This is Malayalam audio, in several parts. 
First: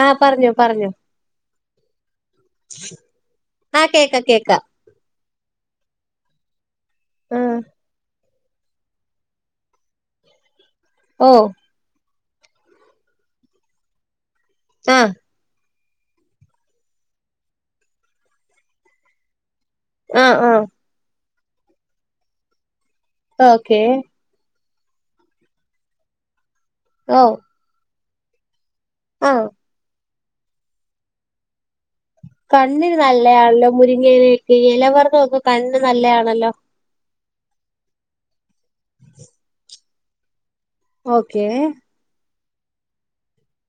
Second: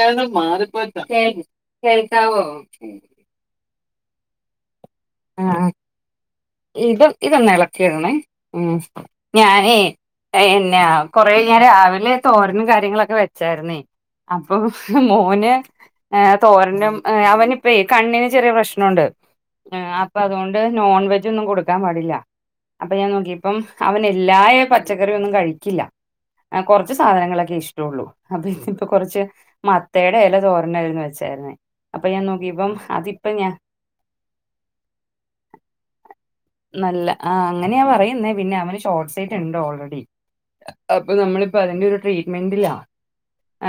ആഹ് [inaudible] പറഞ്ഞോ മാറിപ്പോ പറഞ്ഞോ കേക്കാവോ ആഹ് കേക്ക കേക്ക ആഹ് ആഹ് ഇത് ഒക്കെതന്നെ ആഹ് ഇളക്കിയടണേ ഉം ഞാനെ എ- കൊറെ ഓ കഴിഞ്ഞാ രാവിലെ തോരനും കാര്യങ്ങളൊക്കെ വെച്ചാരുന്നേ അപ്പൊ ആഹ് മോന് ഏ തോരനും അവനി ഇപ്പ കണ്ണിന് ചെറിയ പ്രശ്നുണ്ട് ആ അപ്പൊ ആഹ് അതുകൊണ്ട് ആഹ് നോൺവെജ് ഇതൊന്നും കൊടുക്കാൻ പാടില്ല അപ്പൊ ഞാൻ നോക്കിയപ്പം ഓക്കേ അവനില്ലായ പച്ചക്കറി ഒന്നും കഴിക്കില്ല കുറച്ച് ഓ സാധനങ്ങളൊക്കെ ഇഷ്ടള്ളു അതെ പ്പോ കുറച്ച് ആഹ് മത്- തേട [inaudible] യല തോരണായിന്ന് വെച്ചായിരുന്നേ അപ്പൊ ഞാൻ നോക്കിയപ്പം കണ്ണിന് അതിപ്പ ഞാൻ നല്ലയാണല്ലോ മുരിങ്ങയില ഈ ഇലവർഗ്ഗോക്കെ കണ്ണ്ന് നല്ലയാ നല്ല ആ അങ്ങനെയാ പറയുന്നേ പിന്നെ അവന് ഷോർട്ട് സൈറ്റ് ഉണ്ട് ഓൾറെഡി അപ്പൊ ഓക്കേ നമ്മളിപ്പ അതിന്റെ ഒരു ട്രീറ്റ് മെന്റില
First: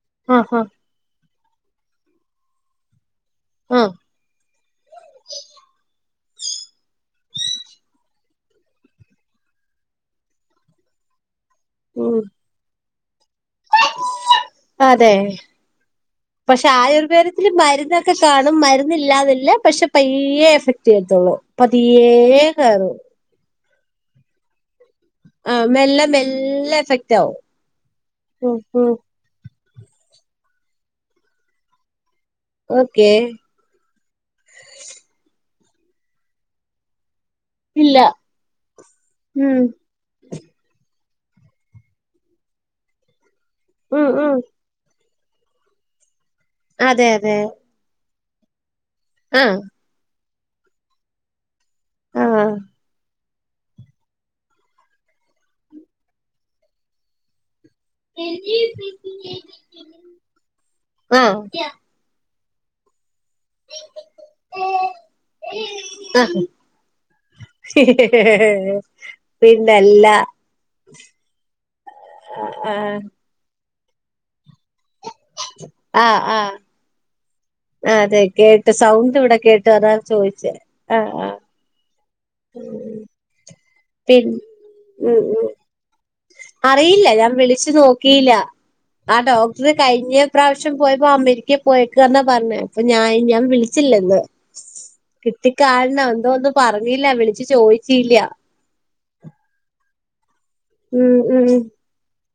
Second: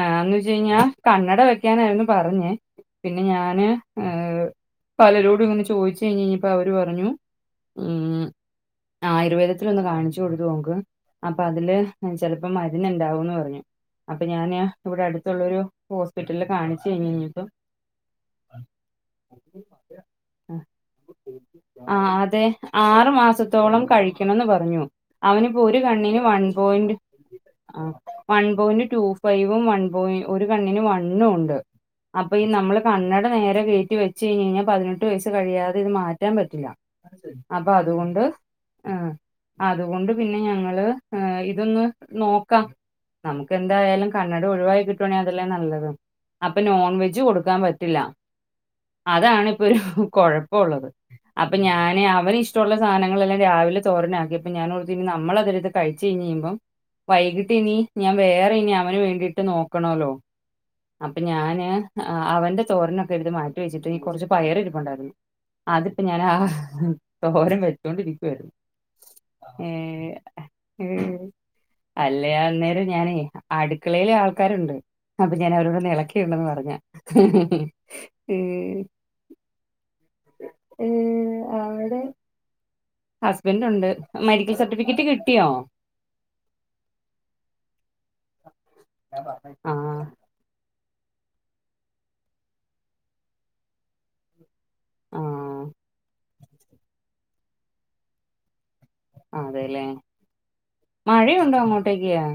ആന്ന് വെച്ച ആഹ് ആഹ് കഴിഞ്ഞാൽ കണ്ണട ക്കാനായിരുന്നു പറഞ്ഞേ പിന്നെ ഞാന് ആഹ് ഹ് പലരോടും ഇങ്ങെ ചോദിച്ചു ച കഴിഞ്ഞപ്പോ അവര് പറഞ്ഞു ഉം ആയുർവേദത്തി ഒന്ന് കാണിച്ചു കൊടുത്തു നോക്ക് അപ്പൊ അതില് ഉം ചിലപ്പോ മരന്ന് ഉണ്ടാവുന്നു അതെ ഹോസ്പിറ്റലിൽ പക്ഷെ കാണിച്ചു കഴിഞ്ഞ് കഴിഞ്ഞപ്പോ ആയുർവേദത്തില് മരുന്നൊക്കെ കാണും മരുന്ന ഇില്ലാതല്ല പക്ഷെ പയ്യേ എഫക്ട് ചെയത്തുള്ളൂതിയേ പതിയ്യേ ആറ്‌ മാസം ത്തോളം കഴിക്കണംന്ന് പറഞ്ഞു അവനിപ്പോ ആഹ് ഒരു മെല്ലെ കണ്ണന് വൺ മെല്ലെ പോയിന്റ് എഫക്റ്റ് ആവും അ വൺ ഉം പോയിന്റ് ഉം ടു ഫൈവും വൺ പൊ ഒരു കണ്ണിന് വൺ എണ്ണ ഉണ്ട് അപ്പൊ ഈ നമ്മള് ഓക്കേ കണ്ണട നേരെ കേറ്റി വെച്ച് കഴിഞ് കഴിഞ്ഞാൽ പതിനെട്ട് വയസ് കഴിയാ അത് മാറ്റാൻ പറ്റില്ല അപ്പൊ ഇല്ല അതുകൊണ്ട് ആ ഉം അതുകൊണ്ട് പിന്നെ ഞങ്ങള് ആ ഇതൊന്ന് നോക്കാം നമുക്ക് ഉം എന്തായാലും ഉം കണഡ ഒഴിവവാായി കിട്ടും ണ അതെല്ലേ നല്ലത് അപ്പൊ നോൺ അതെ വെജ് അതെ കൊടുക്കാൻ പറ്റില്ല അതാണ് ആഹ് ഇപ്പൊ ഒരു കുഴപ്പം ഉള്ളത് അ അപ്പൊ ഞാന് അവരി ആഹ് ഇഷ്ടുള്ള സാധനങ്ങളെല്ല രാവിലെ തോരനക്കി അപ്പ ഞാൻഓ നമ്മള അത്ത് കഴി കഴഞ്ഴുമ്പോ വൈകട്ട് ഇ ഞാൻ വേറെ ഇനി അവന് വേണ്ടിട്ട് നോക്കണല്ലോ അപ്പൊ ആഹ് ഞാന് അവന്റെ തോറന രുത് മാറ്റി വെച്ചിട്ട്നി കുറച്ച് പയർ ഇരിപ്പുണ്ടായിരുന്നു അതിപ്പ ഞാൻ ആ ആഹ് ത്തോരം വച്ചോണ്ടിരിക്കുവരുന്നു ഏ പിന്നല്ല അല്ല അ അന്നേരം ആഹ് ഞാന അടുക്കളയിലെ ആൾക്കാരുണ്ട് അപ്പൊ ഞാൻ അവരോട് ഇളക്കള്ളന്ന് പറഞ്ഞ ആ അതെ കേട്ട് ഏഹ് സൗണ്ട് ഇവിടെ കേട്ട് അതാണ് ചോദിച്ചേ ആ് ആ അടെ ഉം അ ന്റ് ഉണ്ട് മെഡിക്കൽ സർട്ടിഫിക്കറ്റ് ഉം കിട്ടിയോ ഉം അറിയില്ല ഞാൻ വിളിച്ചു നോക്കിയില്ല ആ ഡോക്ടർ ആഹ് കഴിഞ്ഞ പ്രാവശ്യം പോയപ്പോ അമേരിക്കയെ പോയേക്ക എന്നാ പറഞ്ഞേ അപ്പോ ഞാൻ ഞാൻ വിളിച്ചില്ല ഇന്ന് ആഹ് കിട്ടിക്കാരണം എന്തോ ഒന്നും പറഞ്ഞില്ല വിളിച്ച ചോദിച്ചില്ല അതെല്ലേ ഉം ഉം മഴയുണ്ടോ അങ്ങോട്ടേക്കാ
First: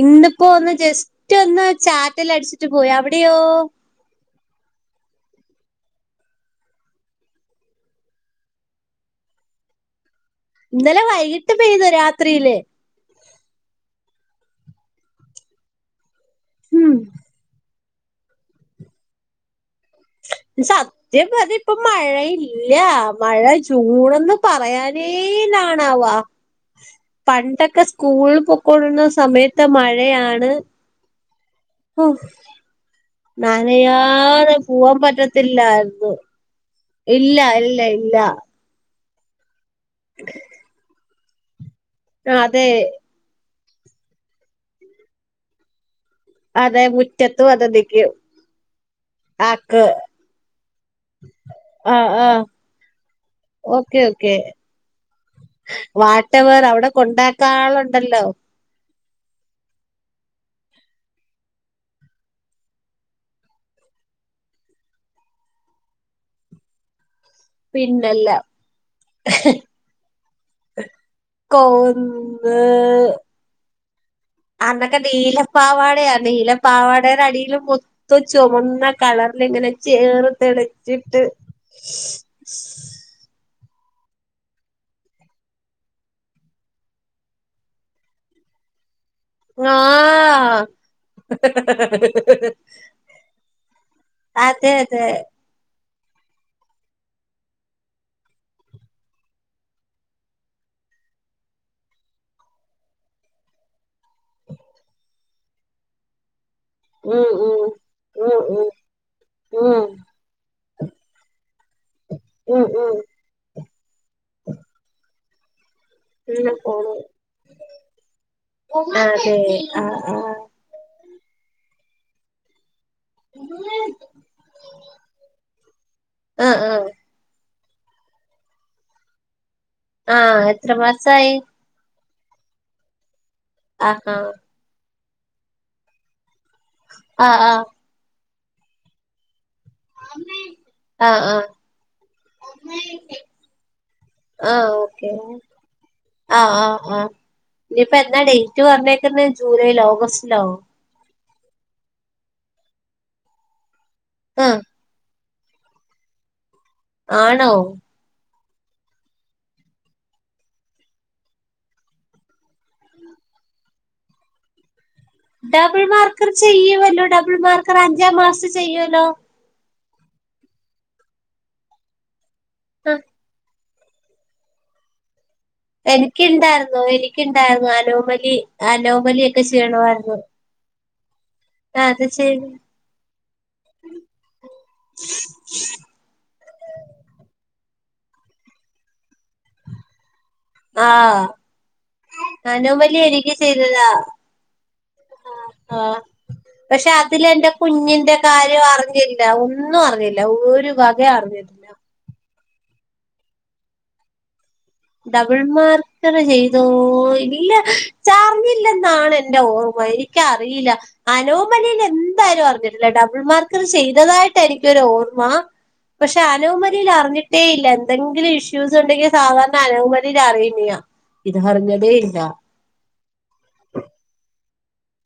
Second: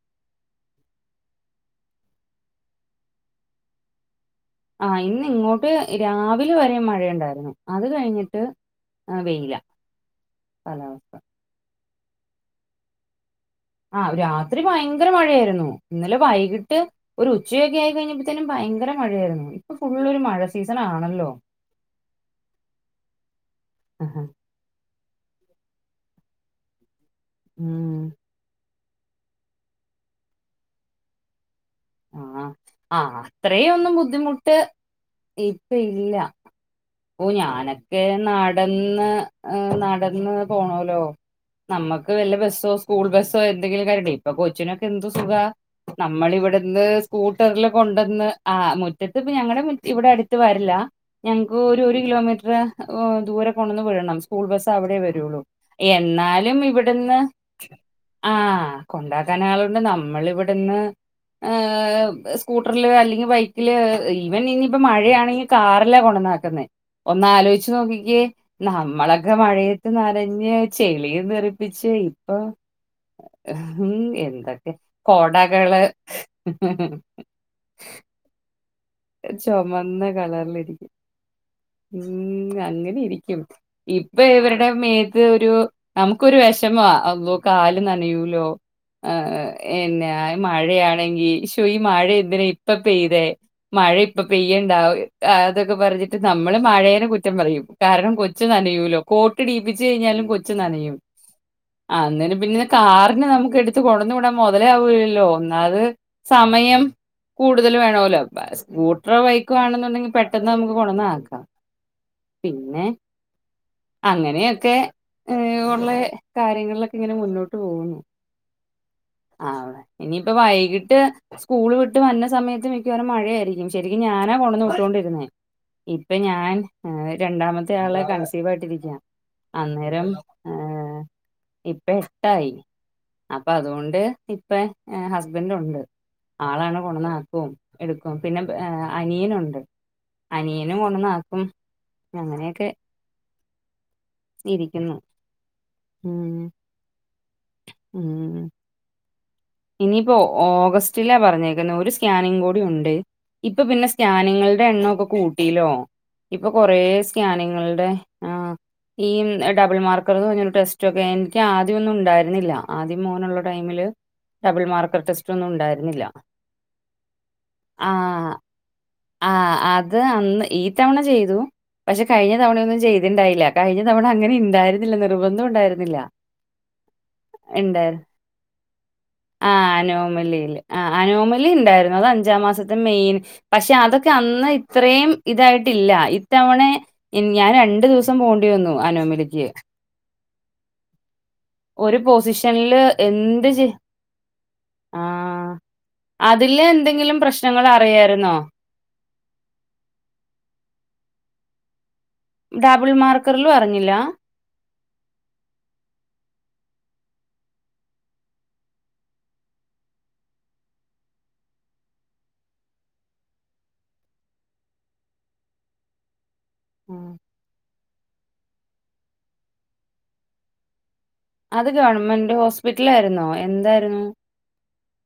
ഇന്നിപ്പോ ഒന്ന് ജസ്റ്റ് ഒന്ന് ചാറ്റൽ അടിച്ചിട്ട് പോയി അവിടെയോ ആ ഇന്ന് ഇങ്ങോട്ട് രാവിലെ വരെ മഴയുണ്ടായിരുന്നു അത് കഴിഞ്ഞിട്ട് വെയില ഇന്നലെ കാലാവസ്ഥ വൈകിട്ട് പെയ്ത രാത്രിയിലേ ആഹ രാത്രി ഭയങ്കര മഴയായിരുന്നു ഇന്നലെ വൈകിട്ട് ഉം ഒരു ഉച്ചയ ആയി കഴിഞ്ഞപ്പോ തന്നെ ഭയങ്കര മഴയായിരുന്നു ഇപ്പൊ ഫുള്ളൊരു മഴ സീസൺ ആണല്ലോ സത്യംപതി ഇപ്പൊ മഴയില്ല മഴ ആഹാ. ചൂടന്ന് പറയാൻ നീനാണാവ പണ്ടൊക്കെ ഉം സ്കൂൾ കൊള്ളുന്ന സമയത്ത് മഴയാണ് ഹോ ആഹ് ആഹ് അത്രയൊന്നും ബുദ്ധിമുട്ട് നനയാതെ പോവാൻ ഇപ്പ പറ്റത്തില്ലായിരുന്നു ഇല്ല ഓ ഇല്ല ഇല്ല ഞാനൊക്കെ ഇല്ല നടന് ഇന്ന് ഏ നടന്ന് പോണല്ലോ നമ്മുക്ക് വല്ല അതെ ബസ്സോ സ്കൂൾ ബസ്സോ എന്തങ്കിലും കയണ്ടേ ഇപ്പൊ കൊച്ചിനൊക്കെ എന്ത്‌ സുഖാ നമ്മൾ അതെ ഇവിടെന്ന് മുറ്റത്തും അതെ സ്കൂട്ടറിൽ നിക്കും കൊണ്ടുവന്ന് ആ മുറ്റത്ത് ഇപ്പ ഞങ്ങളുടെ ആക്ക് ഇവിടെ അടുത്ത് വരില്ല ഞ ഒരു ഒരു ആഹ് ആഹ് കിലോമീറ്റർ ദൂരെ കൊണ്ടന്ന് ഓക്കെ വിടണം ഓക്കെ സ്കൂൾ ബസ് അവിടെ വരുള്ളു എന്നാലും വാട്ടവർ അവിടെ ഇവിടുന്ന് കൊണ്ടാക്കാളുണ്ടല്ലോ ആഹ കൊണ്ടാക്കാൻ ആളുകൊണ്ട് നമ്മൾ ഇവിടുന്ന് സ്കൂട്ടറില് അല്ലെങ്കിൽ ബൈക്കില് ഈവൻ ഇനിയിപ്പോ മഴയാണെങ്കിൽ കാറിലാ കൊണ്ടാക്ക തന്നെ ഒന്നാലോചിച്ച് നോക്കിക്കെ പിന്നല്ല നമ്മളൊക്കെ മഴയത്ത് നനഞ്ഞ് ചെളിയ നിറിപ്പിച്ച് ഇപ്പൊ കൊന്ന് ഉം എന്തൊക്കെ അന്നൊക്കെ കൊടകള് നീലപ്പാവാടയാ നീലപ്പാവാടയുടെ അടിയിലും മുത്ത ചോവന്ന കളറിലിങ്ങനെ ചുമന്ന ചേറ് കളറിലിരിക്കും തെളിച്ചിട്ട് ഉം അങ്ങനെ ഇരിക്കും ഇപ്പൊ ഇവരുടെ മേത്ത് ഒരു നമുക്കൊരു വിഷമ അപ്പോ കാല് നനയൂലോ ആ എന്നെ ആഹ് മഴയാണെങ്കി ശോ ഈ മഴ എന്തിനാ ഇപ്പ പെയ്തേ മഴ ഇപ്പ അതെ അതെ പെയ്യണ്ടാകും പറഞ്ഞിട്ട് നമ്മള് മഴേനെ കുറ്റം പറയും കാരണം കൊച്ചു നനയൂലോ കോട്ട് ഇടീപ്പിച്ചു കഴിഞ്ഞാലും കൊച്ചു നനയും അന്നന് പിന്നെ കാറിന് നമുക്ക് എടുത്ത് കൊണ്ടന്നു വിടാൻ മുതല് ആവൂല്ലല്ലോ ഒന്നാത് സമയം ഉം ഉം കൂടുതൽ വേണമലോ ഉം സ്കൂട്ടറോ ബൈക്കോ ഉം ആണെന്നുണ്ടെങ്കിൽ പെട്ടെന്ന് നമുക്ക് കൊണ്ടന്നാക്കാം ഉം ഉം പിന്നെ ഉം അങ്ങനെയൊക്കെ ഏഹ് അങ്ങനെ പോണു കാര്യങ്ങളിലൊക്കെ ഇങ്ങനെ മുന്നോട്ട് പോകുന്നു അതെ ആഹ് ഇനിയിപ്പ ആഹ് വൈകിട്ട് സ്കൂൾ വിട്ട് വന്ന സമയത്ത് മിക്കവാറും മഴയായിരിക്കും ശരിക്കും ഞാനാ കൊണ്ട്ന്ന് വിട്ടോണ്ടിരുന്നേ ഇപ്പൊ ഞാൻ ആഹ് ആഹ് രണ്ടാമത്തെ മറ്റേ ആളെ കൺസീവ് ആയിട്ടിരിക്കാ അന്നേരം ആഹ് എത്ര ഏഹ് മാസായി ഇപ്പ എട്ടായി അപ്പൊ അതുകൊണ്ട് ആഹാ ഇപ്പ ഹസ്ബൻഡ് ഉണ്ട് ആളാണ് ആഹ് കൊണ്ടന്നാക്കും ആഹ് പിന്നെ അനിയനുണ്ട് അനിയനും ആഹ് കൊണ്ട്ന്നാക്കും ആഹ് അങ്ങനെയൊക്കെ ആഹ് ഇരിക്കുന്നു ഓക്കെ ഉം ആഹ് ആഹ് ആഹ് ഇനിയിപ്പ എന്നാ ഉം ഡേറ്റ് പറഞ്ഞേക്കുന്നെ ജൂലൈയിലോ ഇനിയിപ്പോ ഓഗസ്റ്റിലോ ഓഗസ്റ്റിലാ പറ പർഞ്ഞേക്കുന്നെ ഒരു സ്കാനിങ് കൂടി ഉണ്ട്. ഇപ്പൊ പിന്നെ സ് ആഹ് സ്കാനിംഗൾടെ എണ്ണോക്കെ കൂ ട്ടീലോ ഇപ് പ്പൊ കൊറേ ആണോ സ്കാനിംഗൾടെ ആഹ് ഈമ് എ ഡബിൾ മാർക്കർ പഞ്ഞൊരു ടെസ്റ്റ് ഒക്കെ എൻക്ക് ആദ്യം ഒന്നും ണ്ടായിര്ന്നില്ല. ആദ്യം മോനുള്ള ടൈമില് ഡബിൾ മാർ ഡബിൾ മാർക്കർ ചെയ്യുവല്ലോ ഡബിൾ മാർക്കർ അഞ്ചാം മാസി ചെയ്യുഅല്ലോ ത് അന്ന് ഈ തവണ ചെയ്തു. പക്ഷെ കഴിഞ്ഞ തവണ ഒന്നും ആ ചെയ്തിണ്ടായില്ല. കഴിഞ്ഞ തവണ അങ്ങനെ ണ്ടായിരുന്നില്ല. നിർബന്ധോ എനിക് ണ്ടായിരുന്നു എനിക്ണ്ടായിരുന്നു ഇണ്ടായിരു അനോമലി അനോ ഓമലിയൊക്കെ ചെയ്യണമായിരുന്നു ആഹ് അനോമ ആ ലിണ്ടായിരുന്നു. അത് അഹ് അഞ്ചാം ചെയ്ത് മാസത്തെ മെയിൻ പക്ഷെ അതൊക്കെ അന്ന് ഇത്രയും ഇതായിട്ടില്ല. ഇത്തവണെ ഇൻ ഞൻ രൺ ണ്ട് ദിവ്സം പോണ്ടി വന്നു അനോമലിക്ക് ആഹ് ഒരു പൊസിഷനില് അനോമലി എനിക്ക് എന്ത് ചെ ചെയ്തതാ ആ. ആഹ് ആഹ് അതില് പക്ഷെ എന്തെങ്കിലും അതിലെന്റെ പ്രശ്നങ്ങൾ കുഞ്ഞിന്റെ അറിയായിരുന്നോ? കാര്യം അറിഞ്ഞില്ല. ഒന്നും അറിഞ്ഞില്ല. ഒരു വകേ അറിഞ്ഞി [inaudible] ഡബിൾ മാർക്കറിലും അറിഞ്ഞില്ല ഡബിൾ മാർക്കർ ചെയ്തോ ഇല്ല ചറിഞ്ഞില്ലെന്നാണ് എന്റെ ഓർമ്മ എനിക്കറിയില്ല അനോമലിൽ എന്തായാലും അറിഞ്ഞിട്ടില്ല ഡബിൾ മാർക്കർ ചെയ്തതായിട്ട് എനിക്കൊരു ഓർമ്മ പക്ഷെ അനോമിലിയിൽ ആ. അറിഞ്ഞിട്ടേ ഇല്ല എന്തെങ്കിലും ഇഷ്യൂസ് ഉണ്ടെങ്കി സാധാരണ അനോമലിയില് അറിയിന്നയ അത് ഗവൺമെന്റ് ഹോസ്പിറ്റലാരുന്നോ എന്തായിരുന്നു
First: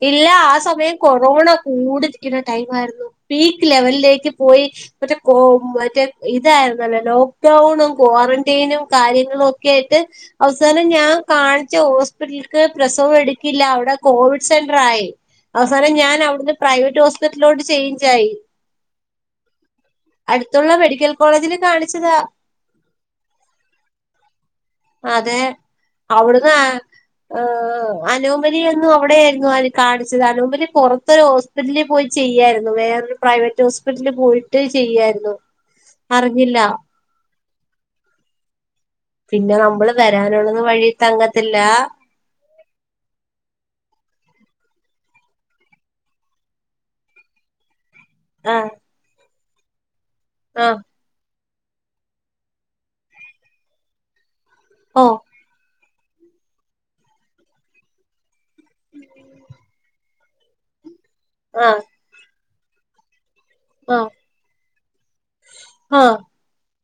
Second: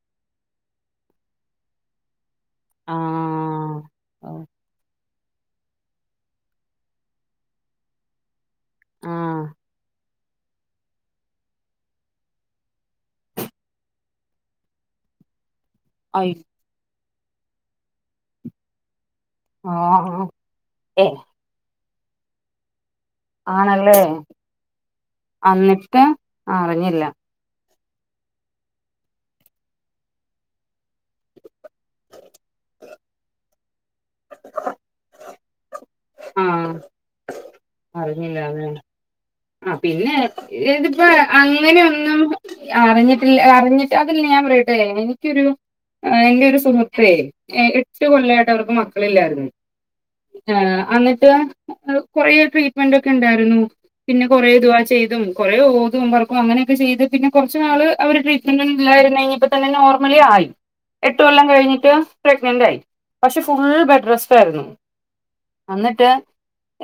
ഇല്ല ആഹ് സമയം കൊറോണ കൂടു നിക്കുന്ന ടൈം ആയിരുന്നു പീക്ക് ആഹ് ലെവലിലേക്ക് പോയി മറ്റേ കോ മറ്റേ ഇതായിരുന്നല്ലോ ലോക്ക്ഡൗണും ക്വാറന്റൈനും ആഹ് കാര്യങ്ങളും ഒക്കെ ആയിട്ട് അവസാനം ഞാൻ കാണിച്ച ഹോസ്പിറ്റല്ക്ക് പ്രസവം എടുക്കില്ല അവിടെ കോവിഡ് സെൻ്ററായി അവസാനം ഞാൻ അയ് അവിടുന്ന് പ്രൈവറ്റ് ഹോ റ്റിലോട്ട് ചെയ്ഞ്ചായി ആഹ് അട്ത്തുള്ള ഏ മെഡിക്കൽ കോളേജിൽ കാണി ച്ചതാ ആണല്ലേ അതെ അന്നിട്ട് അവിട്ന്നാ അറിഞ്ഞില്ല ഹ് അനോമലി എന്നും അവിടെയായിരുന്നു ആദ്യം കാണിച്ചത് അനോമല് പോറത്ത് ഹോസ്പിറ്റലിൽ പോയി ചെയ്യായിരുന്നു വേറൊരു പ്രൈവറ്റ് ഹോസ്പിറ്റലില് പോയിട്ട് ചെയ്യായിരുന്നു അറിഞ്ഞില്ല ആഹ് അറിഞ്ഞില്ല അതെന്നെ പിന്നെ ആ നമ്മള് പിന്നെ വരാനുള്ളത് വഴി ഇല് പ്പോ തങ്ങത്തില്ല അങ്ങനെന്നും അറിഞ്ഞിട്ടില്ല അറിഞ്ഞിട്ട് അതിൽ ഞാൻ അതെ എനിക്കോരു എന്റെ ഒരു സുഹൃത്തേ ട്ടു കൊല്ലായിട്ട് ആഹ് അവർക്ക് മക്കളില്ലായിരുന്നു ആ ആഹ് അന്ന്ട്ട് കൊറെ ട്രീറ്റ്മെന്റ് ഒക്കെ ഉണ്ടായിരുന്നു പിന്നെ കൊറേ ദുആ ഓ ചെയ്തും കൊറേ ഓ ക്കും പെറക്കും അങ്ങനെയൊക്കെ ചെയ്ത് പിന്നെ കുറച്ച്നാള് അവ ട്രീറ്റ്മെൻ്റിലായിരുന്നു ഇനിയിപ്പ തന്ന നോർ മലായി എട്ട് കൊല്ലം ആഹ് കഴിഞ്ഞിട്ട് പ്ര ഗ്നൻ്റായ് പക്ഷെ ഫുൾ ആഹ് ബെഡ്റെസ്റ്റ് ആരുന്നു അന്നിട്ട് ആഹ്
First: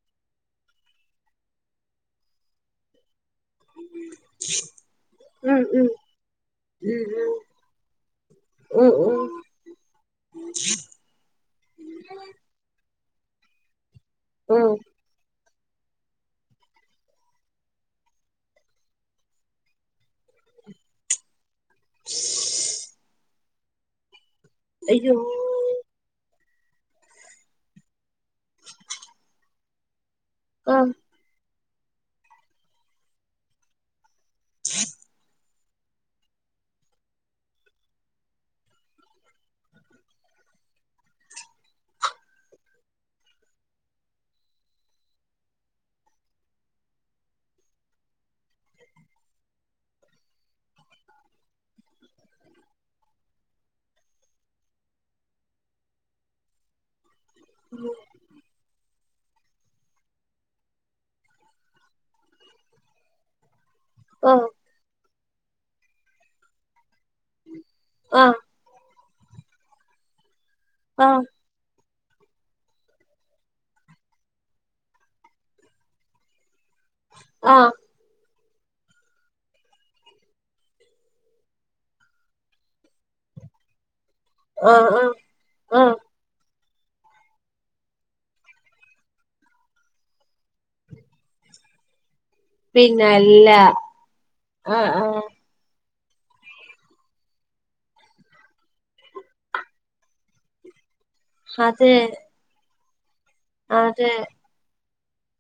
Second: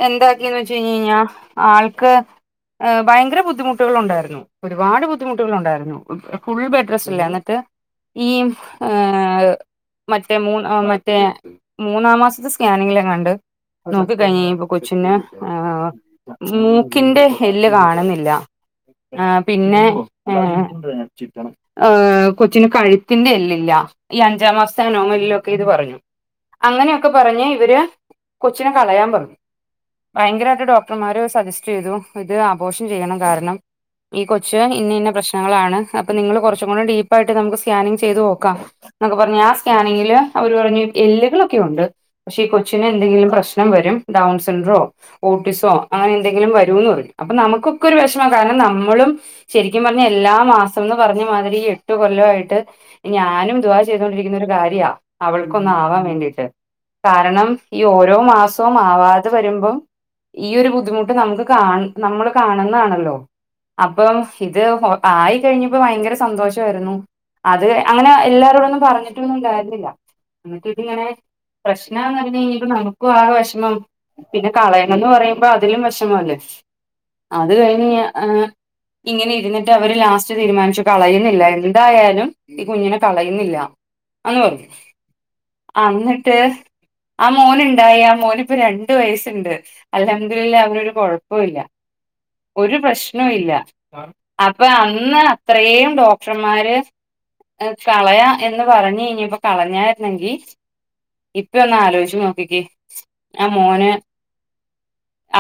എന്താക്കിയെന്ന് വെച്ച് കഴിഞ്ഞ് കഴിഞ്ഞാ ആൾക്ക് ആ ഭയങ്കര ബുദ്ധി ബുദ്ധിമുട്ടുകളൊണ്ടാരുന്നു ഒരുപാട് ഉം ഉം ബുദ്ധിമുട്ടുകളൊണ്ടാരുന്നു ഫുൾ ഉം ബെഡ്ഡ്റെസ്റ്റല്ലേ എന്നിട്ട് ഈ ഉം ഉം ഉം മറ്റേ മൂന്ന് മറ്റേ മൂന്നാം മാസത്തെ സ്ക എങ്കിലുംകണ്ട് നോക്കി കഴിഞ്ഞ് കഴിഞ്ഞപ്പൊ ഉം കൊച്ചിന് ആ മൂക്കിന്റെ എല്ല് കാണുന്നില്ല ആ പിന്നെ ഉം ആ കൊച്ചിന് കഴുത്തിന്റെ എല്ല് ല്ല ഈ അൻച് ജാമാസ്തെ അയ്യോ നോങ്ങൽലൊക്കെ ഇത് പറഞ്ഞു അങ്ങനെ ഒക്കെ പറഞ്ഞ് ഇവര് കൊച്ചിനെ കളയാൻ പറഞ്ഞു ഭയങ്കരായ്ട്ട് ആഹ് ഡോക്ടർമാര് സജസ് ചെയ്തു ഇത് അബോഷൻ ചെയ്യണം കാരണം ഈ കൊച്ച് ഇന്ന ഇന്ന പ്രശ്നങ്ങളാണ് അപ്പൊ നിങ്ങള് കുറച്ചുംകൂടെ ഡീപ്പായിട്ട് നമുക്ക് സ്കാനിങ് ചെയ്ത് നോക്കാം എന്നൊക്കെ പറഞ്ഞ്ആ സ്കാനിങ്ങില് അവര് പറഞ്ഞു എല്ലുകളൊക്കെ ഉണ്ട് പക്ഷെ ഈ കൊച്ചിന് എന്തെങ്കിലും പ്രശ്നം വരും ഡൗൺ സെൻട്രോ ഓട്ടിസോ അങ്ങനെ എന്തെങ്കിലും വരുംന്ന് പറഞ്ഞു അപ്പൊ നമുക്കൊക്കെ ഒരു വെശമാ കാരണം നമ്മളും ശെരിക്കും പറഞ്ഞാ എല്ലാ മാസംന്ന് പറഞ്ഞ് മാതിരി ഈ എട്ട് കൊല്ലവായിട്ട് ഞാനും ദുവ്അ ചെയ്തുകൊണ്ടിരിക്കുന്നൊരു കാര്യാ അവൾക്കൊന്നാകാൻ വേണ്ടീട്ട് കാരണം ഈ ഓരോ മാസവും ആവാത് ത്ത് വരുമ്പോ ഈ ഒരു ബുദ്ധിമുട്ട് നമുക്ക് കാൺ നമ്മള് കാണുന്നാണല്ലോ അപ്പം ആഹ് ഇത് ഓ ആയി കഴിഞ്ഞപ്പോ ഭയങ്കര സന്തോഷായ്രുന്നു അത് അങ്ങനെ ആഹ് എല്ലാരോടൊന്നും പറഞ്ഞിൽ ട്ടുംന്നുംണ്ടാരുന്നില്ല എന്ന്ട്ടിട്ടീയണേ ആഹ് പ്രശ്നാന്ന്പറഞ്ഞ്കഴിഞ്ഞപ്പം നമുക്കും ആ വെഷമം പിന്നെ കളയണംന്ന് പറയുമ്പോ അതിലും വെഷമല്ലേ അത് ആഹ് കഴിഞ്ഞ് ആ ഇങ്ങനെ ഇരുന്നിട്ട് അവര് ലാസ്റ്റ് തീരുമാനിച്ചു കളയുന്നില്ല എന്തായാലും ഈ കുഞ്ഞിനെ കളയുന്നില്ല അന്നുപറഞ് ആഹ് ആഹ് ആഹ് അന്നി ട്ട് ആമോനുണ്ടായി ആ മോനിപ്പൊ രണ്ട് വയസ്സിണ്ട് അൽഹംദുലിൽല അവനൊരു കൊഴപ്പോഇല്ല ഒരു പ്രശ്നോ പിന്നല്ല ഇല്ല അപ്പൊ ആഹ് അന്ന് ആഹ് അത്രേം ഡോ ക്ടർമാര് കളയാ എന്ന് പറഞ്ഞ്കയ്ഞ്ഞപ്പം കളഞ്ഞാരുന്നെങ്കി ഇപ്പെ ഒന്ന് അതെ ആലോചിച്ച് നോക്കിക്കേ [unintelligible] ഞ മോന് അതെ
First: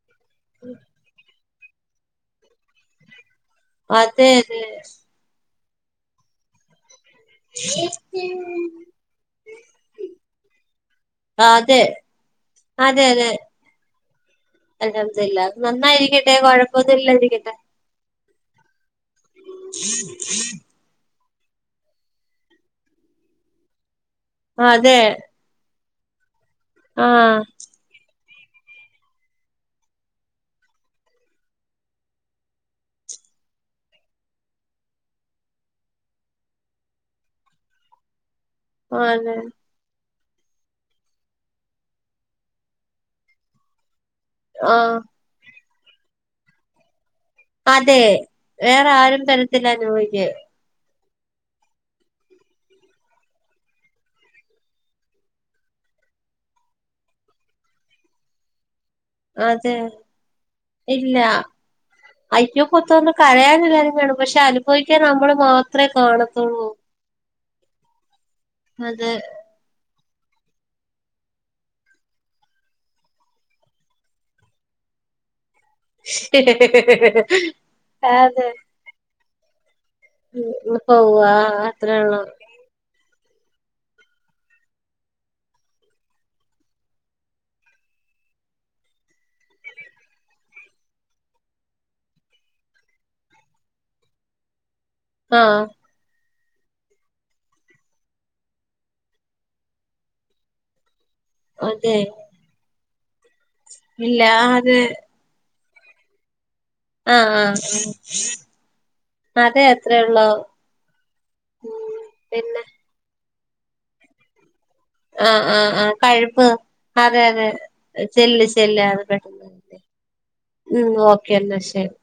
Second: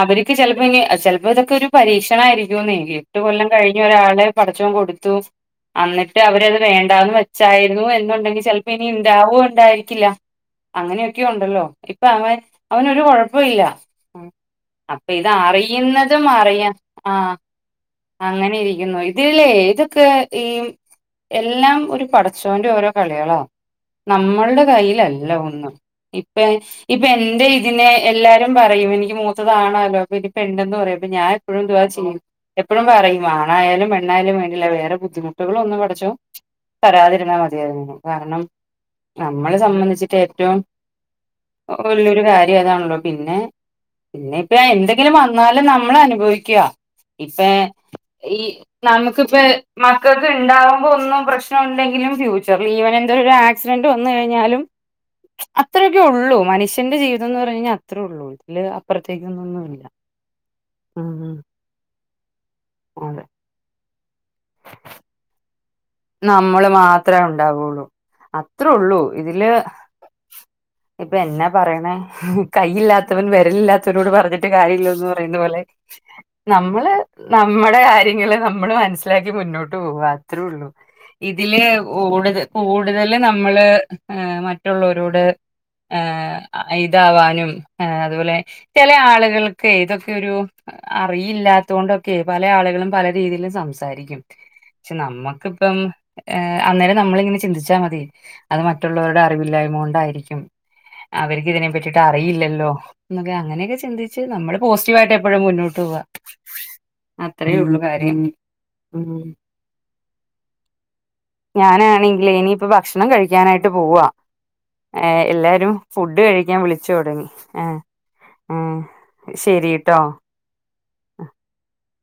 അവർക്ക് ചെലപ്പോ ഇ ചിലപ്പോ ഇതൊക്കെ ഒരു പരീക്ഷണ ആരിക്കുമെന്നെ എട്ട് കൊല്ലം കഴിഞ്ഞു ഒരാളെ അതെ പടചൊൻ അതെ കൊടുത്തു അന്നിട്ട് അവരത് വേണ്ട- ണ്ടാന്ന് വെച്ചായിരുന്നു എന്നുണ്ടെങ്കിൽ ചിലപ്പോ ഇനി ഇണ്ടാവോ ണ്ടായിരിക്കില്ല അങ്ങനെയൊക്കെ ഉ ണ്ടല്ലോ അതെ ഇപ്പൊ അവൻ അവനൊരു അതെ അതെ കൊഴപ്പയില്ല അപ്പൊ ഇത് അൽഹംദുലില്ലാ അറിയുന്നതും നന്നായിരിക്കട്ടെ അറിയാം ആഹ് കൊഴപ്പൊന്നുല്ലാതിരിക്കട്ടെ അങ്ങനെ ഇരിക്കുന്നു ഇതീലേ ഇതൊക്കെ ഈ എല്ലാം ഒരു പടച്ചോന്റെ ഓരോ കളികളാ നമ്മളുടെ അതെ കയ്യിലാ ഇപ്പ് ഇപ്പൊ ആഹ് എന്റെ ഇതിനെ എല്ലാരും പറയും എനിക്ക് മൂത്തതാണാലോ അപ്പ ഇനി പെണ്ണെന്ന് പറയായും ഇപ്പ ഞാൻ എപ്പോഴും ദുവാ ചെയ്യും എപ്പോഴും പറയും ആണായാലും പെണ്ണായാലും വേണ്ടില്ല വേറെ ബുദ്ധിമുട്ടുകളും ഒന്നും പഠച്ചോ തരാതിരുന്നാ മതിയരുന്നു കാരണം അതെ നമ്മളെ സംബന്ധിച്ചി റ്റേറ്റവും ഒരേ ഒരു കാര്യം അതാണല്ലോ പിന്നെ പിന്നെ ഇപ്പ ആഹ് എന്തെങ്കിലും വന്നാലും ന നമ്മള അനുഭവിക്ക്യ ഇപ്പ അതെ ഈ വേറെ ആരും നമുക്കിപ്പ തരത്തില്ല നോയിക്ക് മക്കക്ക് ഇണ്ടാവും ഒന്നും പ്രശ്നം ഉണ്ടെങ്കിലും ഫ്യൂച്ചറിൽ ഈവൻ എന്ത ഒരു ആക്സിഡന്റ് വന്നു കഴിഞ്ഞാലും അത്രയൊക്കെ ഉള്ളൂ മനുഷ്യന്റെ ജീവിതം ന്ന് പറഞ്ഞ അത്രേ ഉള്ളൂ തില് അതെ ഉം ഇല്ല ഉം. അയ്യോ പൊത്തൊന്നും അതെ കരയാനല്ലാരും കാണും പക്ഷെ അനുഭവിക്കാൻ നമ്മള് മാ [unintelligible] നമ്മള് മാത്രാവും ഉണ്ടാവൊള്ളൂ അത്രേ ഉള്ളൂ അതെ ഇതില് ഇപ്പൊ എന്നാ പറയ്ണേ കൈയില്ലാത്തവൻ വെരലില്ലാത്തവനോട് പറഞ്ഞിട്ട് കാര്യം ഇില്ലന്ന് പറയുന്ന പോലെ നമ്മള് നമ്മടെ കാര്യങ്ങള് അതെ നമ്മള് മനസ്സിലാ ക്കി മുന്നോ ട്ട് പോവാ അത്ര ഉള്ളൂ ഉം പോവാ ഇതില് അത്രേള്ളൂ ഊടു കൂടുതൽ നമ്മള് മറ്റുള്ളോരോട് ഏ ഇതാവാനുംഏ അതുപോലെ ചെലെ ആളുകൾക്കെയ് ഇതൊക്കെ ഒരു അറിയില്ലാത്തൊണ്ടൊക്കെ പല ആളുകളും പല രീതിയിലും സംസാരിക്കും പക്ഷേ നമ്മക്ക് ആഹ് ഏ അന്നേരം നമ്മളിങ്ങനെ ചിന്തിച്ചാ മതി അത് മറ്റുള്ളവരുടെ അറിവില്ലായ്മ കൊണ്ടായിരിക്കും അവർക്ക് ഇതിനെ അതെ പറ്റിട്ട് അറിയില്ലല്ലോ എന്ന അങ്ങനെയക്കെ ഇല്ല ചിന്തിച്ച് നമ്മള് അതെ പോസിറ്റീവായിട്ട് എപ്പഴും മുന്നോ [unintelligible] ആഹ് ആഹ് അതെ അത്രേ ഉള്ളൂ ഞാനാണെങ്കിലെ പിന്നെ ഇനിയിപ്പ ഭക്ഷണം കഴി ക്കാനായിട്ട് പോവാ ഏഹ് ആഹ് എല്ലാരും ആഹ് ആ ഫുഡ് കഴിപ്പ് കഴിക്കാൻ വിളിച്ചു അതെ തൊടങ്ങി അതെ ഏഹ് ചെല്ല ഏഹ് ചെല്ല് അത് പെട്ടന്ന് ശരിട്ടോ ഉം ഓക്കെ ന്നാ ശരി